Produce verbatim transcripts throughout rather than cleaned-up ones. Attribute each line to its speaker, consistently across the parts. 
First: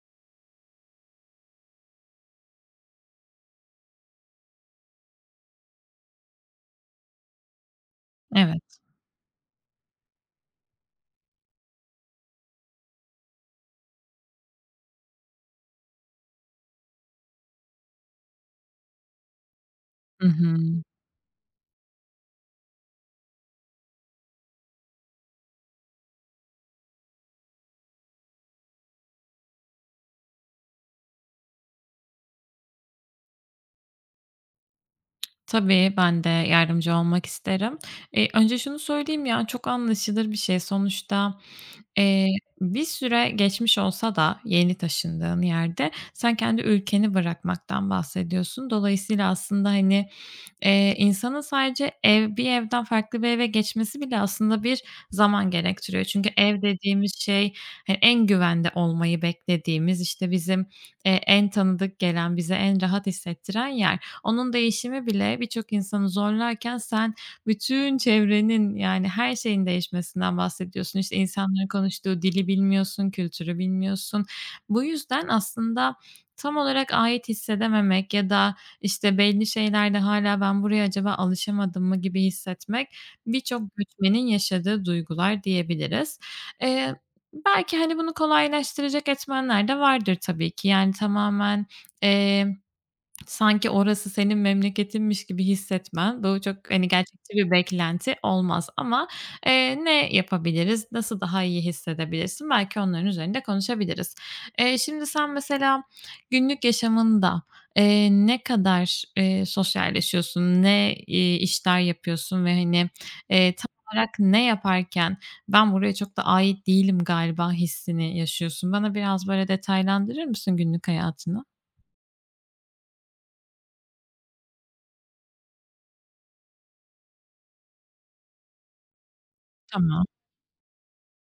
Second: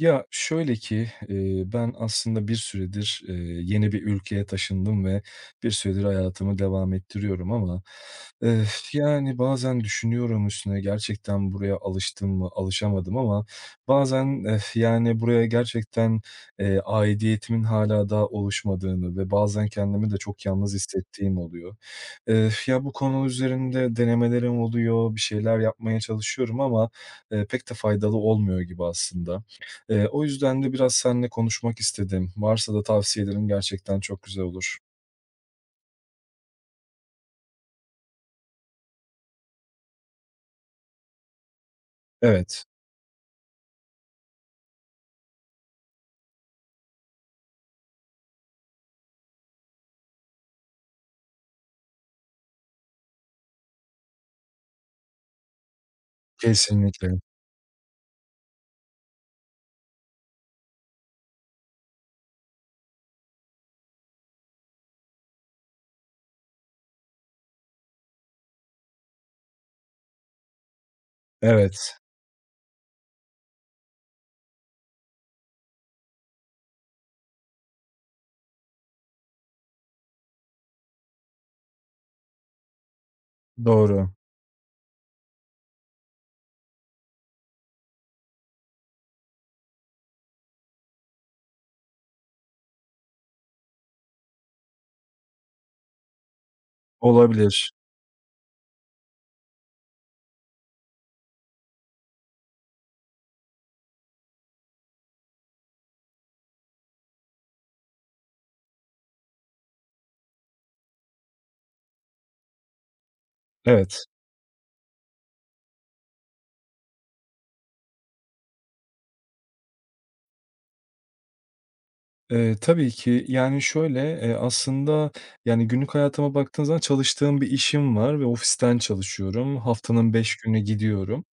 Speaker 1: Ya, şöyle ki, eee, ben aslında bir süredir, eee, yeni bir ülkeye taşındım ve bir süredir hayatımı devam ettiriyorum ama, eee,
Speaker 2: Evet.
Speaker 1: yani, bazen düşünüyorum üstüne gerçekten buraya alıştım mı, alışamadım ama bazen, e, yani, buraya gerçekten, eee, aidiyetimin hala daha oluşmadığını ve bazen kendimi de
Speaker 2: Hı
Speaker 1: çok
Speaker 2: hı.
Speaker 1: yalnız hissettiğim oluyor. Eee, ya, bu konu üzerinde denemelerim oluyor, bir şeyler yapmaya çalışıyorum ama, eee, pek de faydalı olmuyor gibi aslında. Eee, o yüzden de biraz seninle konuşmak istedim. Varsa da tavsiyelerin gerçekten çok güzel olur.
Speaker 2: Tabii, ben de yardımcı olmak isterim. Eee, önce şunu söyleyeyim ya, çok anlaşılır bir şey. Sonuçta, eee,
Speaker 1: Evet,
Speaker 2: bir süre geçmiş olsa da yeni taşındığın yerde sen kendi ülkeni bırakmaktan bahsediyorsun. Dolayısıyla aslında, hani, Eee, insanın sadece ev bir evden farklı bir eve geçmesi bile aslında bir zaman gerektiriyor. Çünkü ev dediğimiz
Speaker 1: kesinlikle.
Speaker 2: şey, hani, en güvende olmayı beklediğimiz, işte, bizim, eee, en tanıdık gelen, bize en rahat hissettiren yer. Onun değişimi bile birçok insanı zorlarken sen bütün çevrenin, yani, her şeyin değişmesinden bahsediyorsun. İşte, insanların
Speaker 1: Evet,
Speaker 2: konuştuğu dili bilmiyorsun, kültürü bilmiyorsun. Bu yüzden aslında tam olarak ait hissedememek ya da işte, belli şeylerde hala ben buraya acaba alışamadım mı gibi hissetmek birçok
Speaker 1: doğru.
Speaker 2: göçmenin yaşadığı duygular diyebiliriz. Eee, Belki, hani, bunu kolaylaştıracak etmenler de vardır tabii ki. Yani, tamamen, sanki orası senin memleketinmiş gibi hissetmen, bu çok, hani, gerçekçi bir
Speaker 1: Olabilir.
Speaker 2: beklenti olmaz ama, eee, ne yapabiliriz, nasıl daha iyi hissedebilirsin? Belki onların üzerinde konuşabiliriz. Eee, şimdi sen mesela günlük yaşamında, eee, ne kadar, eee, sosyalleşiyorsun, ne, iii, işler yapıyorsun ve, hani, eee, tam
Speaker 1: Evet.
Speaker 2: olarak ne yaparken ben buraya çok da ait değilim galiba hissini yaşıyorsun? Bana biraz böyle detaylandırır mısın günlük hayatını?
Speaker 1: Eee, tabii ki, yani, şöyle, eee, aslında, yani, günlük hayatıma baktığın zaman çalıştığım bir işim var ve ofisten çalışıyorum.
Speaker 2: Tamam.
Speaker 1: Haftanın beş günü gidiyorum.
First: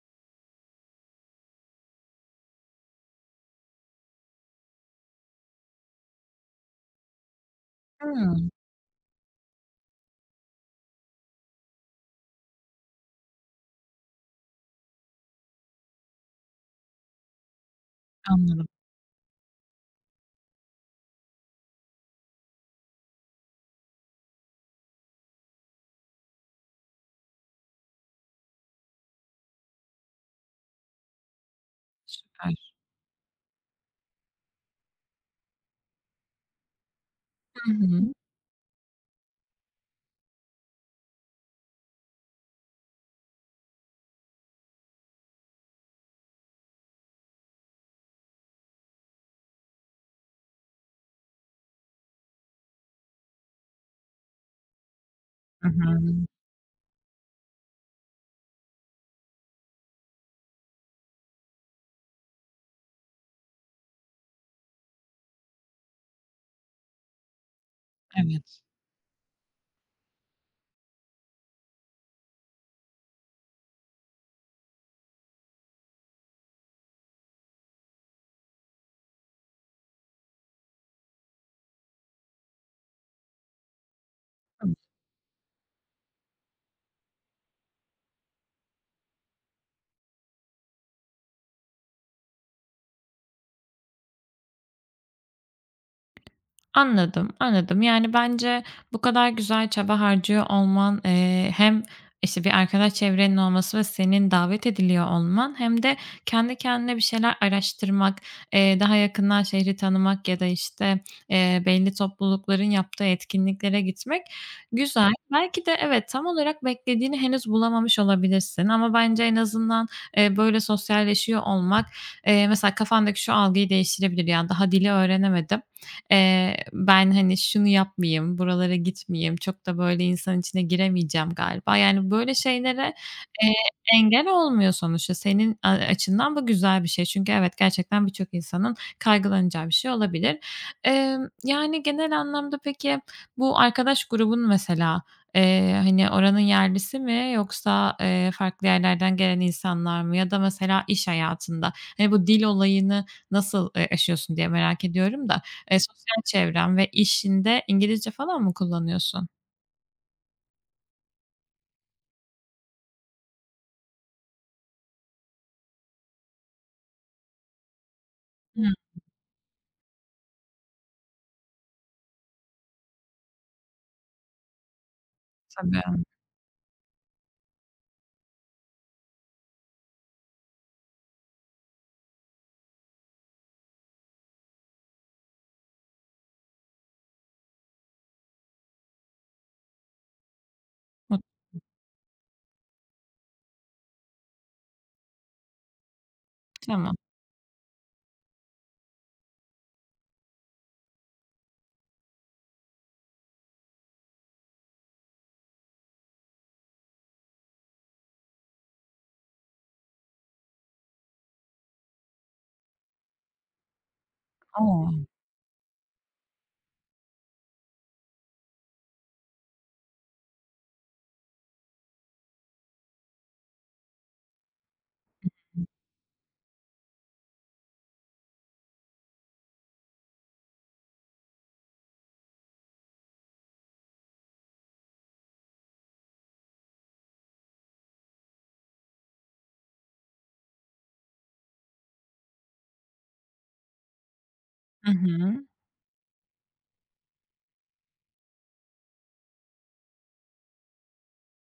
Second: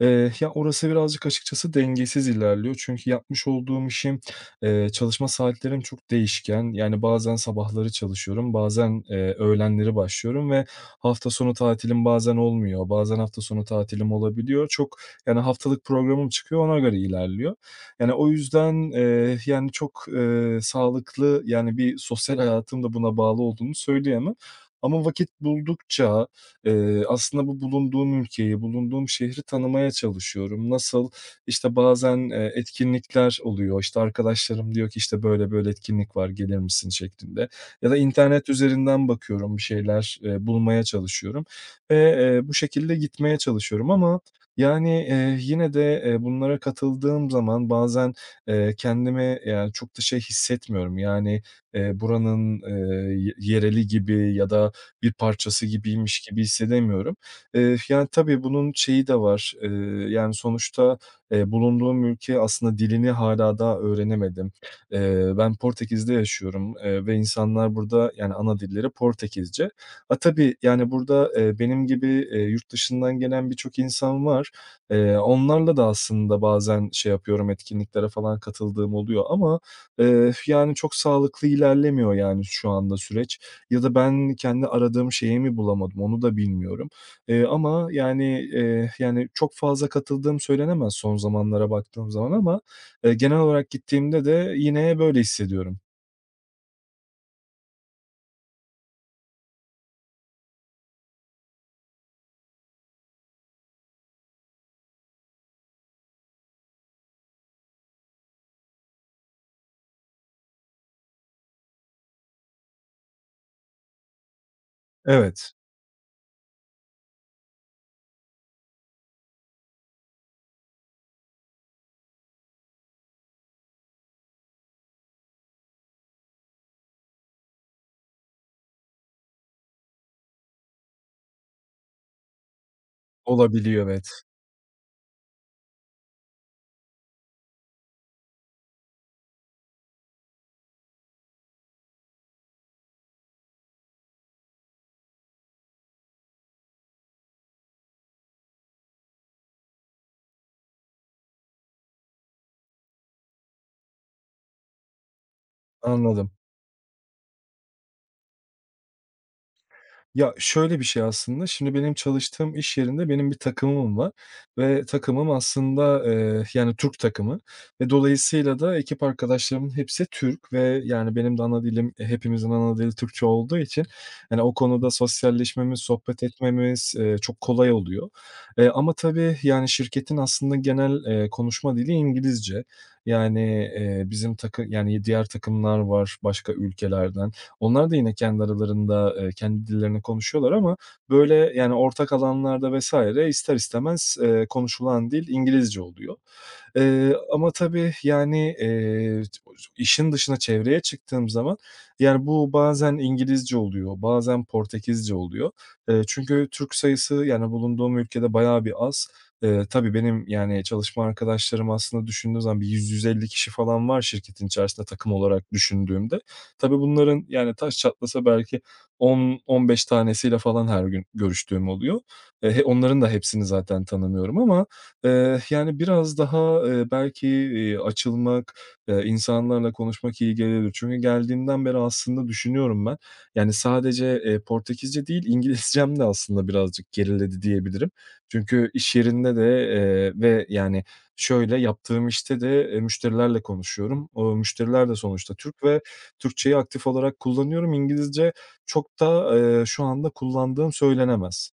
Speaker 1: Eee, ya, orası birazcık açıkçası dengesiz ilerliyor. Çünkü yapmış olduğum işim, eee, çalışma saatlerim çok değişken. Yani, bazen sabahları
Speaker 2: Hıı.
Speaker 1: çalışıyorum, bazen, eee, öğlenleri başlıyorum ve hafta sonu tatilim bazen olmuyor, bazen hafta sonu tatilim olabiliyor. Çok, yani, haftalık programım çıkıyor, ona göre ilerliyor. Yani, o
Speaker 2: Anladım.
Speaker 1: yüzden, eee, yani, çok, eee, sağlıklı, yani, bir sosyal hayatım da buna bağlı olduğunu söyleyemem ama vakit buldukça, Eee, aslında bu bulunduğum ülkeyi, bulunduğum şehri tanımaya çalışıyorum. Nasıl? İşte, bazen, eee,
Speaker 2: Süper.
Speaker 1: etkinlikler oluyor. İşte, arkadaşlarım diyor ki, işte, "Böyle böyle etkinlik var, gelir misin?" şeklinde
Speaker 2: Hı
Speaker 1: ya da
Speaker 2: hı.
Speaker 1: internet üzerinden bakıyorum, bir şeyler, eee, bulmaya çalışıyorum ve, eee, bu şekilde gitmeye çalışıyorum ama, yani, eee, yine de, eee, bunlara katıldığım zaman bazen, eee, kendimi, yani, çok da şey hissetmiyorum. Yani, eee, buranın, eee, ye yereli gibi ya da bir parçası
Speaker 2: Hı hı.
Speaker 1: gibiymiş gibi hissedemiyorum. Eee, yani, tabii bunun şeyi de var, eee, yani, sonuçta, eee, bulunduğum ülke aslında dilini hala daha öğrenemedim. Eee, ben Portekiz'de yaşıyorum, eee, ve insanlar burada, yani, ana
Speaker 2: Evet.
Speaker 1: dilleri Portekizce. A, tabii, yani, burada, eee, benim gibi, eee, yurt dışından gelen birçok insan var. Eee, onlarla da aslında bazen şey yapıyorum, etkinliklere falan katıldığım oluyor ama, eee, yani, çok sağlıklı ilerlemiyor, yani, şu anda süreç ya da ben kendi
Speaker 2: Hı.
Speaker 1: aradığım şeyi mi bulamadım, onu da bilmiyorum. Eee, ama yani, eee, yani, çok fazla katıldığım söylenemez son zamanlara baktığım zaman ama, eee, genel olarak gittiğimde de yine böyle hissediyorum.
Speaker 2: Anladım, anladım. Yani, bence bu kadar güzel çaba harcıyor olman, eee, hem, işte, bir arkadaş çevrenin olması ve senin davet ediliyor olman hem de kendi kendine bir şeyler araştırmak, eee, daha yakından şehri tanımak ya da, işte, eee, belli toplulukların yaptığı etkinliklere gitmek güzel.
Speaker 1: Evet,
Speaker 2: Belki de evet, tam olarak beklediğini henüz bulamamış olabilirsin ama bence en azından, eee, böyle sosyalleşiyor olmak, eee, mesela kafandaki şu algıyı değiştirebilir: yani daha dili öğrenemedim. Eee, ben, hani, şunu yapmayayım, buralara gitmeyeyim, çok da böyle insan içine giremeyeceğim galiba. Yani, böyle şeylere, eee,
Speaker 1: olabiliyor, evet.
Speaker 2: engel olmuyor sonuçta. Senin a açından bu güzel bir şey. Çünkü evet, gerçekten birçok insanın kaygılanacağı bir şey olabilir. Emm, yani, genel anlamda peki bu arkadaş grubun mesela, eee, hani, oranın yerlisi mi yoksa, eee, farklı yerlerden gelen insanlar mı ya da mesela iş hayatında, hani, bu dil olayını nasıl, eee, aşıyorsun diye merak ediyorum da. Eee, sosyal
Speaker 1: Anladım.
Speaker 2: çevren ve işinde İngilizce falan mı kullanıyorsun?
Speaker 1: Ya, şöyle bir şey aslında, şimdi benim çalıştığım iş yerinde benim bir takımım var ve takımım aslında, eee, yani Türk takımı ve dolayısıyla
Speaker 2: Hımm.
Speaker 1: da ekip arkadaşlarımın hepsi Türk ve, yani, benim de ana dilim, e, hepimizin ana dili Türkçe olduğu için, yani o konuda sosyalleşmemiz,
Speaker 2: Tabii.
Speaker 1: sohbet etmemiz, eee, çok kolay oluyor. Eee, ama tabii, yani, şirketin aslında genel, eee, konuşma dili İngilizce. Yani, eee, bizim takı yani, diğer takımlar var başka ülkelerden. Onlar da yine kendi aralarında, eee, kendi dillerini konuşuyorlar ama
Speaker 2: Mut
Speaker 1: böyle, yani, ortak alanlarda vesaire ister istemez, eee, konuşulan dil İngilizce oluyor.
Speaker 2: tamam.
Speaker 1: Eee, ama tabii, yani, eee, işin dışına, çevreye çıktığım zaman, yani, bu bazen İngilizce oluyor, bazen Portekizce oluyor. Eee, çünkü Türk sayısı, yani, bulunduğum ülkede bayağı bir az. Eee, tabii benim, yani, çalışma arkadaşlarım aslında düşündüğüm zaman bir yüz yüz elli kişi falan var şirketin içerisinde
Speaker 2: O!
Speaker 1: takım olarak düşündüğümde. Tabii bunların, yani, taş çatlasa belki on on beş tanesiyle falan her gün görüştüğüm oluyor. E, he onların da hepsini zaten tanımıyorum ama Eee, yani, biraz daha, eee, belki, eee, açılmak, eee, insanlarla konuşmak iyi gelebilir. Çünkü geldiğimden beri aslında düşünüyorum ben. Yani, sadece, eee, Portekizce değil, İngilizcem de aslında birazcık geriledi diyebilirim. Çünkü iş yerinde de, eee, ve, yani, şöyle, yaptığım işte de, eee, müşterilerle konuşuyorum. O müşteriler
Speaker 2: Hı
Speaker 1: de sonuçta
Speaker 2: hı.
Speaker 1: Türk ve Türkçeyi aktif olarak kullanıyorum. İngilizce çok da, eee, şu anda kullandığım söylenemez.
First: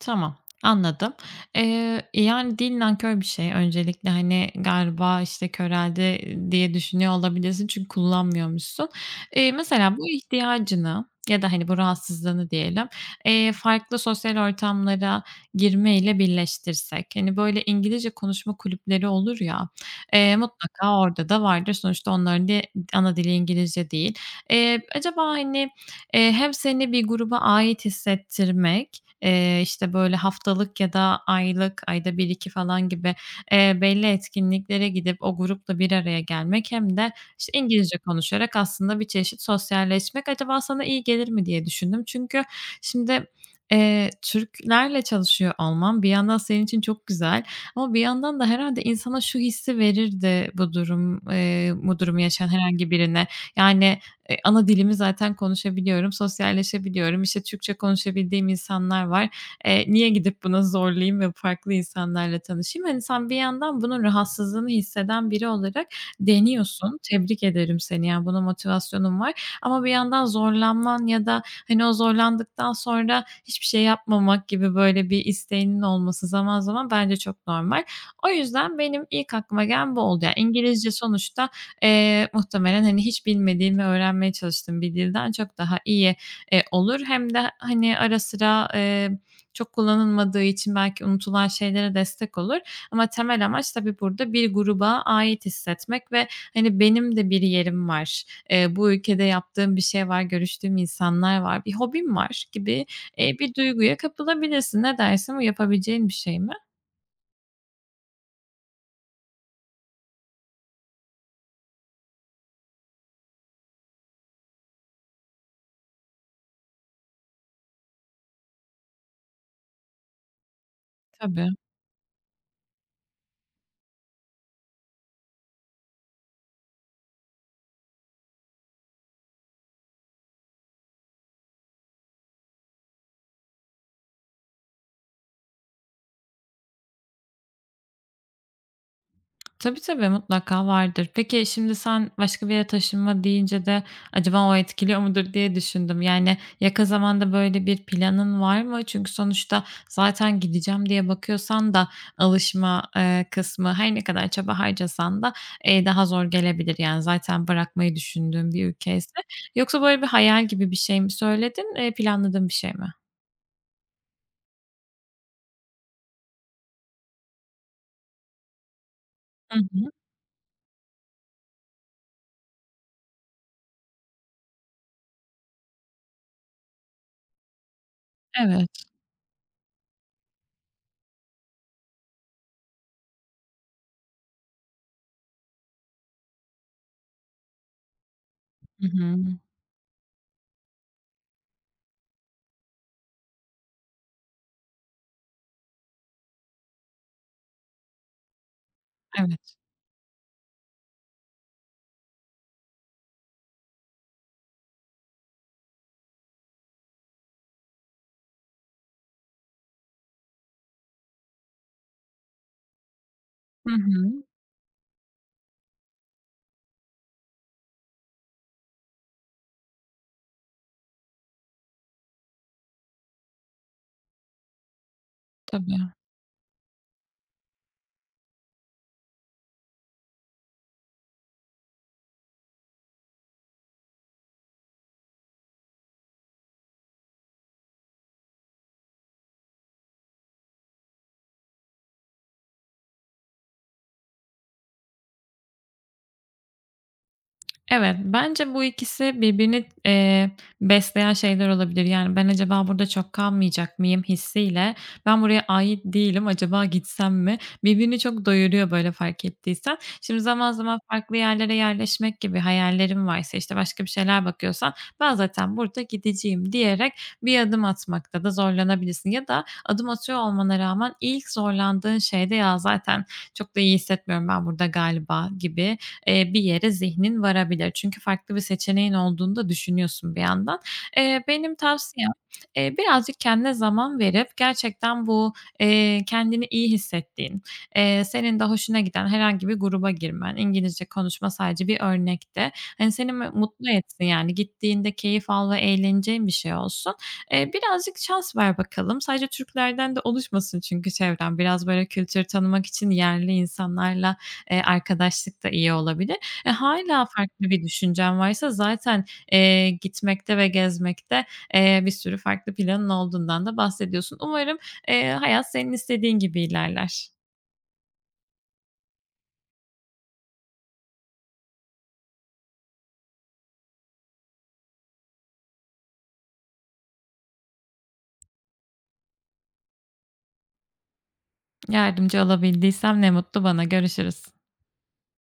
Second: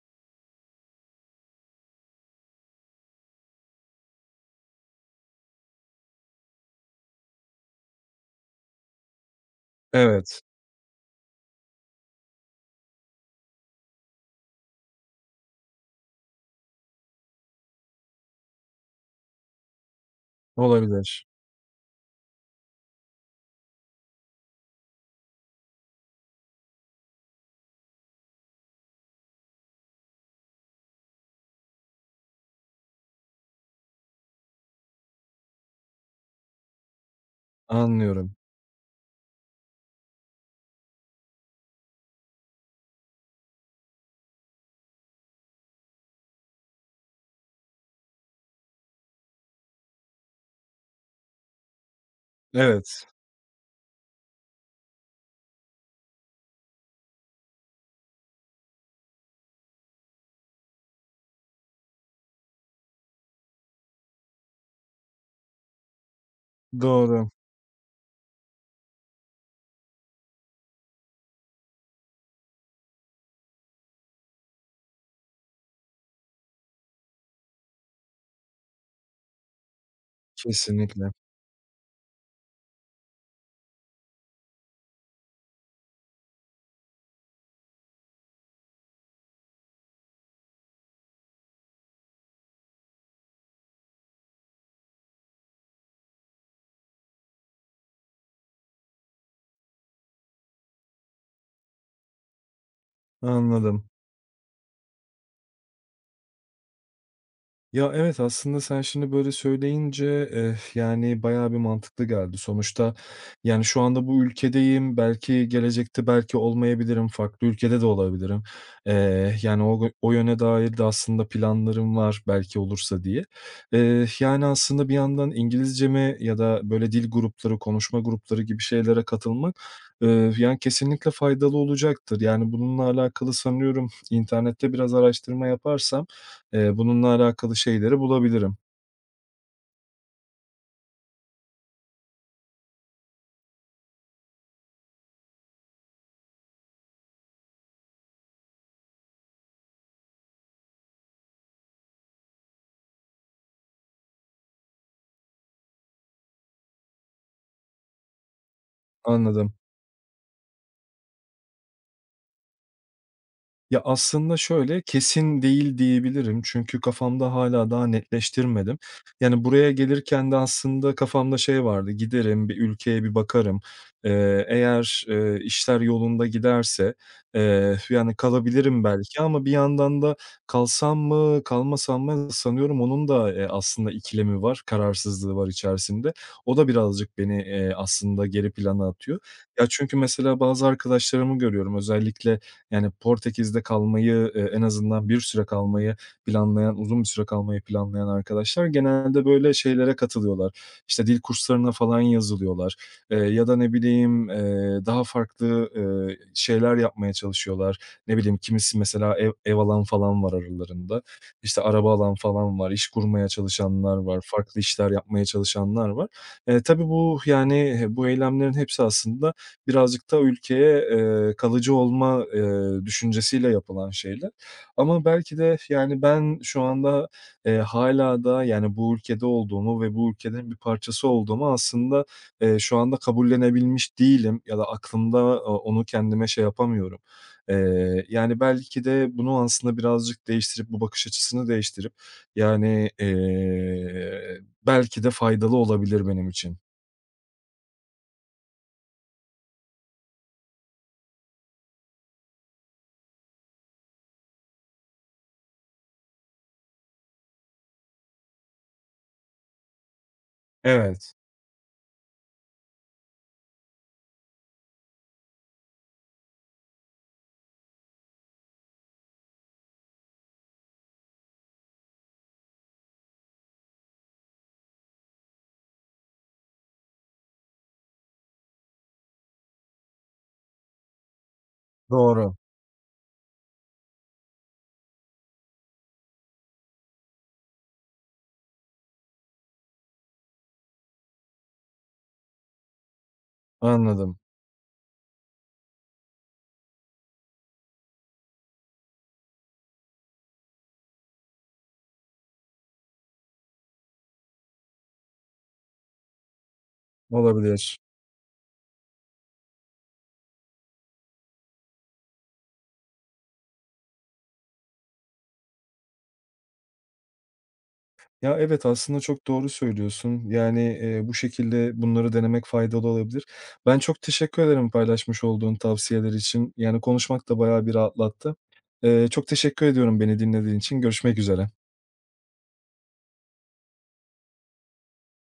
Speaker 2: Tamam, anladım. Eee, yani, dil nankör bir şey. Öncelikle, hani, galiba, işte, köreldi diye düşünüyor olabilirsin çünkü kullanmıyormuşsun. Eee, mesela bu
Speaker 1: Evet,
Speaker 2: ihtiyacını ya da, hani, bu rahatsızlığını diyelim, eee, farklı sosyal ortamlara girmeyle birleştirsek, hani, böyle İngilizce konuşma kulüpleri olur ya, eee, mutlaka
Speaker 1: olabilir.
Speaker 2: orada da vardır. Sonuçta onların de ana dili İngilizce değil. Eee, acaba, hani, eee, hem seni bir gruba ait hissettirmek. Eee, işte, böyle, haftalık ya da aylık, ayda bir iki falan gibi, eee, belli etkinliklere gidip o grupla bir araya gelmek hem de, işte, İngilizce
Speaker 1: Anlıyorum.
Speaker 2: konuşarak aslında bir çeşit sosyalleşmek acaba sana iyi gelir mi diye düşündüm. Çünkü şimdi, eee, Türklerle çalışıyor olman bir yandan senin için çok güzel ama bir yandan da herhalde insana şu hissi verirdi bu durum, eee, bu durumu yaşayan herhangi
Speaker 1: Evet.
Speaker 2: birine. Yani, Eee, ana dilimi zaten konuşabiliyorum, sosyalleşebiliyorum. İşte, Türkçe konuşabildiğim insanlar var. Eee, niye gidip buna zorlayayım ve farklı insanlarla tanışayım? Hani, sen bir yandan bunun rahatsızlığını hisseden biri olarak deniyorsun.
Speaker 1: Doğru,
Speaker 2: Tebrik ederim seni, yani, buna motivasyonun var ama bir yandan zorlanman ya da, hani, o zorlandıktan sonra hiçbir şey yapmamak gibi, böyle, bir isteğinin olması zaman zaman bence çok normal. O yüzden benim ilk aklıma gelen bu oldu. Yani, İngilizce
Speaker 1: kesinlikle.
Speaker 2: sonuçta Eee, muhtemelen, hani, hiç bilmediğim ve öğrenmeye çalıştığım bir dilden çok daha iyi, eee, olur. Hem de, hani, ara sıra, eee, çok kullanılmadığı için belki unutulan şeylere destek olur ama temel amaç tabii burada bir gruba ait hissetmek ve, hani, benim de bir yerim var, eee, bu ülkede yaptığım bir şey var, görüştüğüm insanlar var, bir hobim var gibi, eee, bir
Speaker 1: Anladım.
Speaker 2: duyguya kapılabilirsin. Ne dersin? Bu yapabileceğin bir şey mi?
Speaker 1: Ya, evet, aslında sen şimdi böyle söyleyince, eh, yani, bayağı bir mantıklı geldi. Sonuçta, yani, şu anda bu ülkedeyim, belki gelecekte belki olmayabilirim, farklı ülkede de olabilirim. Eee, yani, o o yöne dair de aslında
Speaker 2: Tabii.
Speaker 1: planlarım var belki olursa diye. Eee, yani, aslında bir yandan İngilizcemi ya da böyle dil grupları, konuşma grupları gibi şeylere katılmak, eee, yani, kesinlikle faydalı olacaktır. Yani, bununla alakalı sanıyorum internette biraz araştırma yaparsam Eee, bununla alakalı şeyleri bulabilirim.
Speaker 2: Tabii, tabii, mutlaka vardır. Peki, şimdi sen başka bir yere taşınma deyince de acaba o etkiliyor mudur diye düşündüm. Yani, yakın zamanda böyle bir planın var mı? Çünkü sonuçta zaten gideceğim diye bakıyorsan da alışma, eee, kısmı her ne kadar çaba harcasan da, eee, daha zor gelebilir. Yani, zaten bırakmayı düşündüğün bir ülkeyse.
Speaker 1: Anladım.
Speaker 2: Yoksa böyle bir hayal gibi bir şey mi söyledin, eee, planladığın bir şey mi?
Speaker 1: Ya, aslında şöyle, kesin değil diyebilirim çünkü kafamda hala daha netleştirmedim. Yani,
Speaker 2: Hı
Speaker 1: buraya
Speaker 2: hı.
Speaker 1: gelirken de aslında kafamda şey vardı, giderim, bir ülkeye bir bakarım. Eee, eğer, eee, işler yolunda giderse, eee, yani, kalabilirim
Speaker 2: Evet.
Speaker 1: belki ama bir yandan da kalsam mı, kalmasam mı sanıyorum onun da, eee, aslında ikilemi var, kararsızlığı var içerisinde. O da birazcık beni, eee, aslında geri
Speaker 2: Hı
Speaker 1: plana
Speaker 2: hı.
Speaker 1: atıyor. Ya, çünkü mesela bazı arkadaşlarımı görüyorum özellikle yani Portekiz'de kalmayı, eee, en azından bir süre kalmayı planlayan, uzun bir süre kalmayı planlayan arkadaşlar genelde böyle
Speaker 2: Evet.
Speaker 1: şeylere katılıyorlar. İşte dil kurslarına falan yazılıyorlar, eee, ya da ne bileyim, eee, daha farklı, eee, şeyler yapmaya çalışıyorlar. Ne bileyim, kimisi mesela ev ev alan falan var aralarında. İşte araba alan falan var, iş kurmaya
Speaker 2: Hı
Speaker 1: çalışanlar var,
Speaker 2: hı.
Speaker 1: farklı işler yapmaya çalışanlar var. Eee, tabii bu, yani, bu eylemlerin hepsi aslında birazcık da ülkeye, eee, kalıcı olma, eee, düşüncesiyle yapılan şeyler. Ama belki de,
Speaker 2: Tabii.
Speaker 1: yani, ben şu anda, eee, hâlâ da, yani, bu ülkede olduğumu ve bu ülkenin bir parçası olduğumu aslında, eee, şu anda kabullenebilmiş değilim ya da aklımda o onu kendime şey yapamıyorum. Eee, yani, belki de bunu aslında birazcık değiştirip, bu bakış açısını değiştirip, yani, eee, belki de faydalı olabilir benim için.
Speaker 2: Evet, bence bu ikisi birbirini, eee, besleyen şeyler olabilir. Yani, "Ben acaba burada çok kalmayacak mıyım?" hissiyle, "Ben buraya ait değilim, acaba gitsem mi?" Birbirini çok doyuruyor, böyle, fark ettiysen. Şimdi zaman zaman
Speaker 1: Evet,
Speaker 2: farklı yerlere yerleşmek gibi hayallerin varsa, işte, başka bir şeyler bakıyorsan, "Ben zaten burada gideceğim." diyerek bir adım atmakta da zorlanabilirsin ya da adım atıyor olmana rağmen ilk zorlandığın şeyde, "Ya, zaten çok da iyi hissetmiyorum ben burada galiba." gibi eee, bir yere zihnin varabilir. Çünkü farklı bir seçeneğin olduğunu da düşünüyorsun bir yandan. Eee, benim tavsiyem,
Speaker 1: doğru.
Speaker 2: eee, birazcık kendine zaman verip gerçekten bu, eee, kendini iyi hissettiğin, eee, senin de hoşuna giden herhangi bir gruba girmen, İngilizce konuşma sadece bir örnekti. Hani, seni me mutlu etsin,
Speaker 1: Anladım.
Speaker 2: yani, gittiğinde keyif al ve eğleneceğin bir şey olsun. Eee, birazcık şans ver bakalım. Sadece Türklerden de oluşmasın çünkü çevren. Biraz böyle kültür tanımak için yerli insanlarla Eee, arkadaşlık da iyi olabilir. E, hâlâ farklı bir
Speaker 1: Olabilir.
Speaker 2: düşüncen varsa zaten, eee, gitmekte ve gezmekte, eee, bir sürü farklı planın olduğundan da bahsediyorsun. Umarım, eee, hayat senin istediğin gibi ilerler.
Speaker 1: Ya, evet, aslında çok doğru söylüyorsun. Yani, eee, bu şekilde bunları denemek faydalı olabilir. Ben çok teşekkür ederim paylaşmış olduğun tavsiyeler için. Yani konuşmak da bayağı bir rahatlattı. Eee, çok teşekkür ediyorum beni dinlediğin için. Görüşmek üzere.
Speaker 2: Yardımcı olabildiysem ne mutlu bana. Görüşürüz.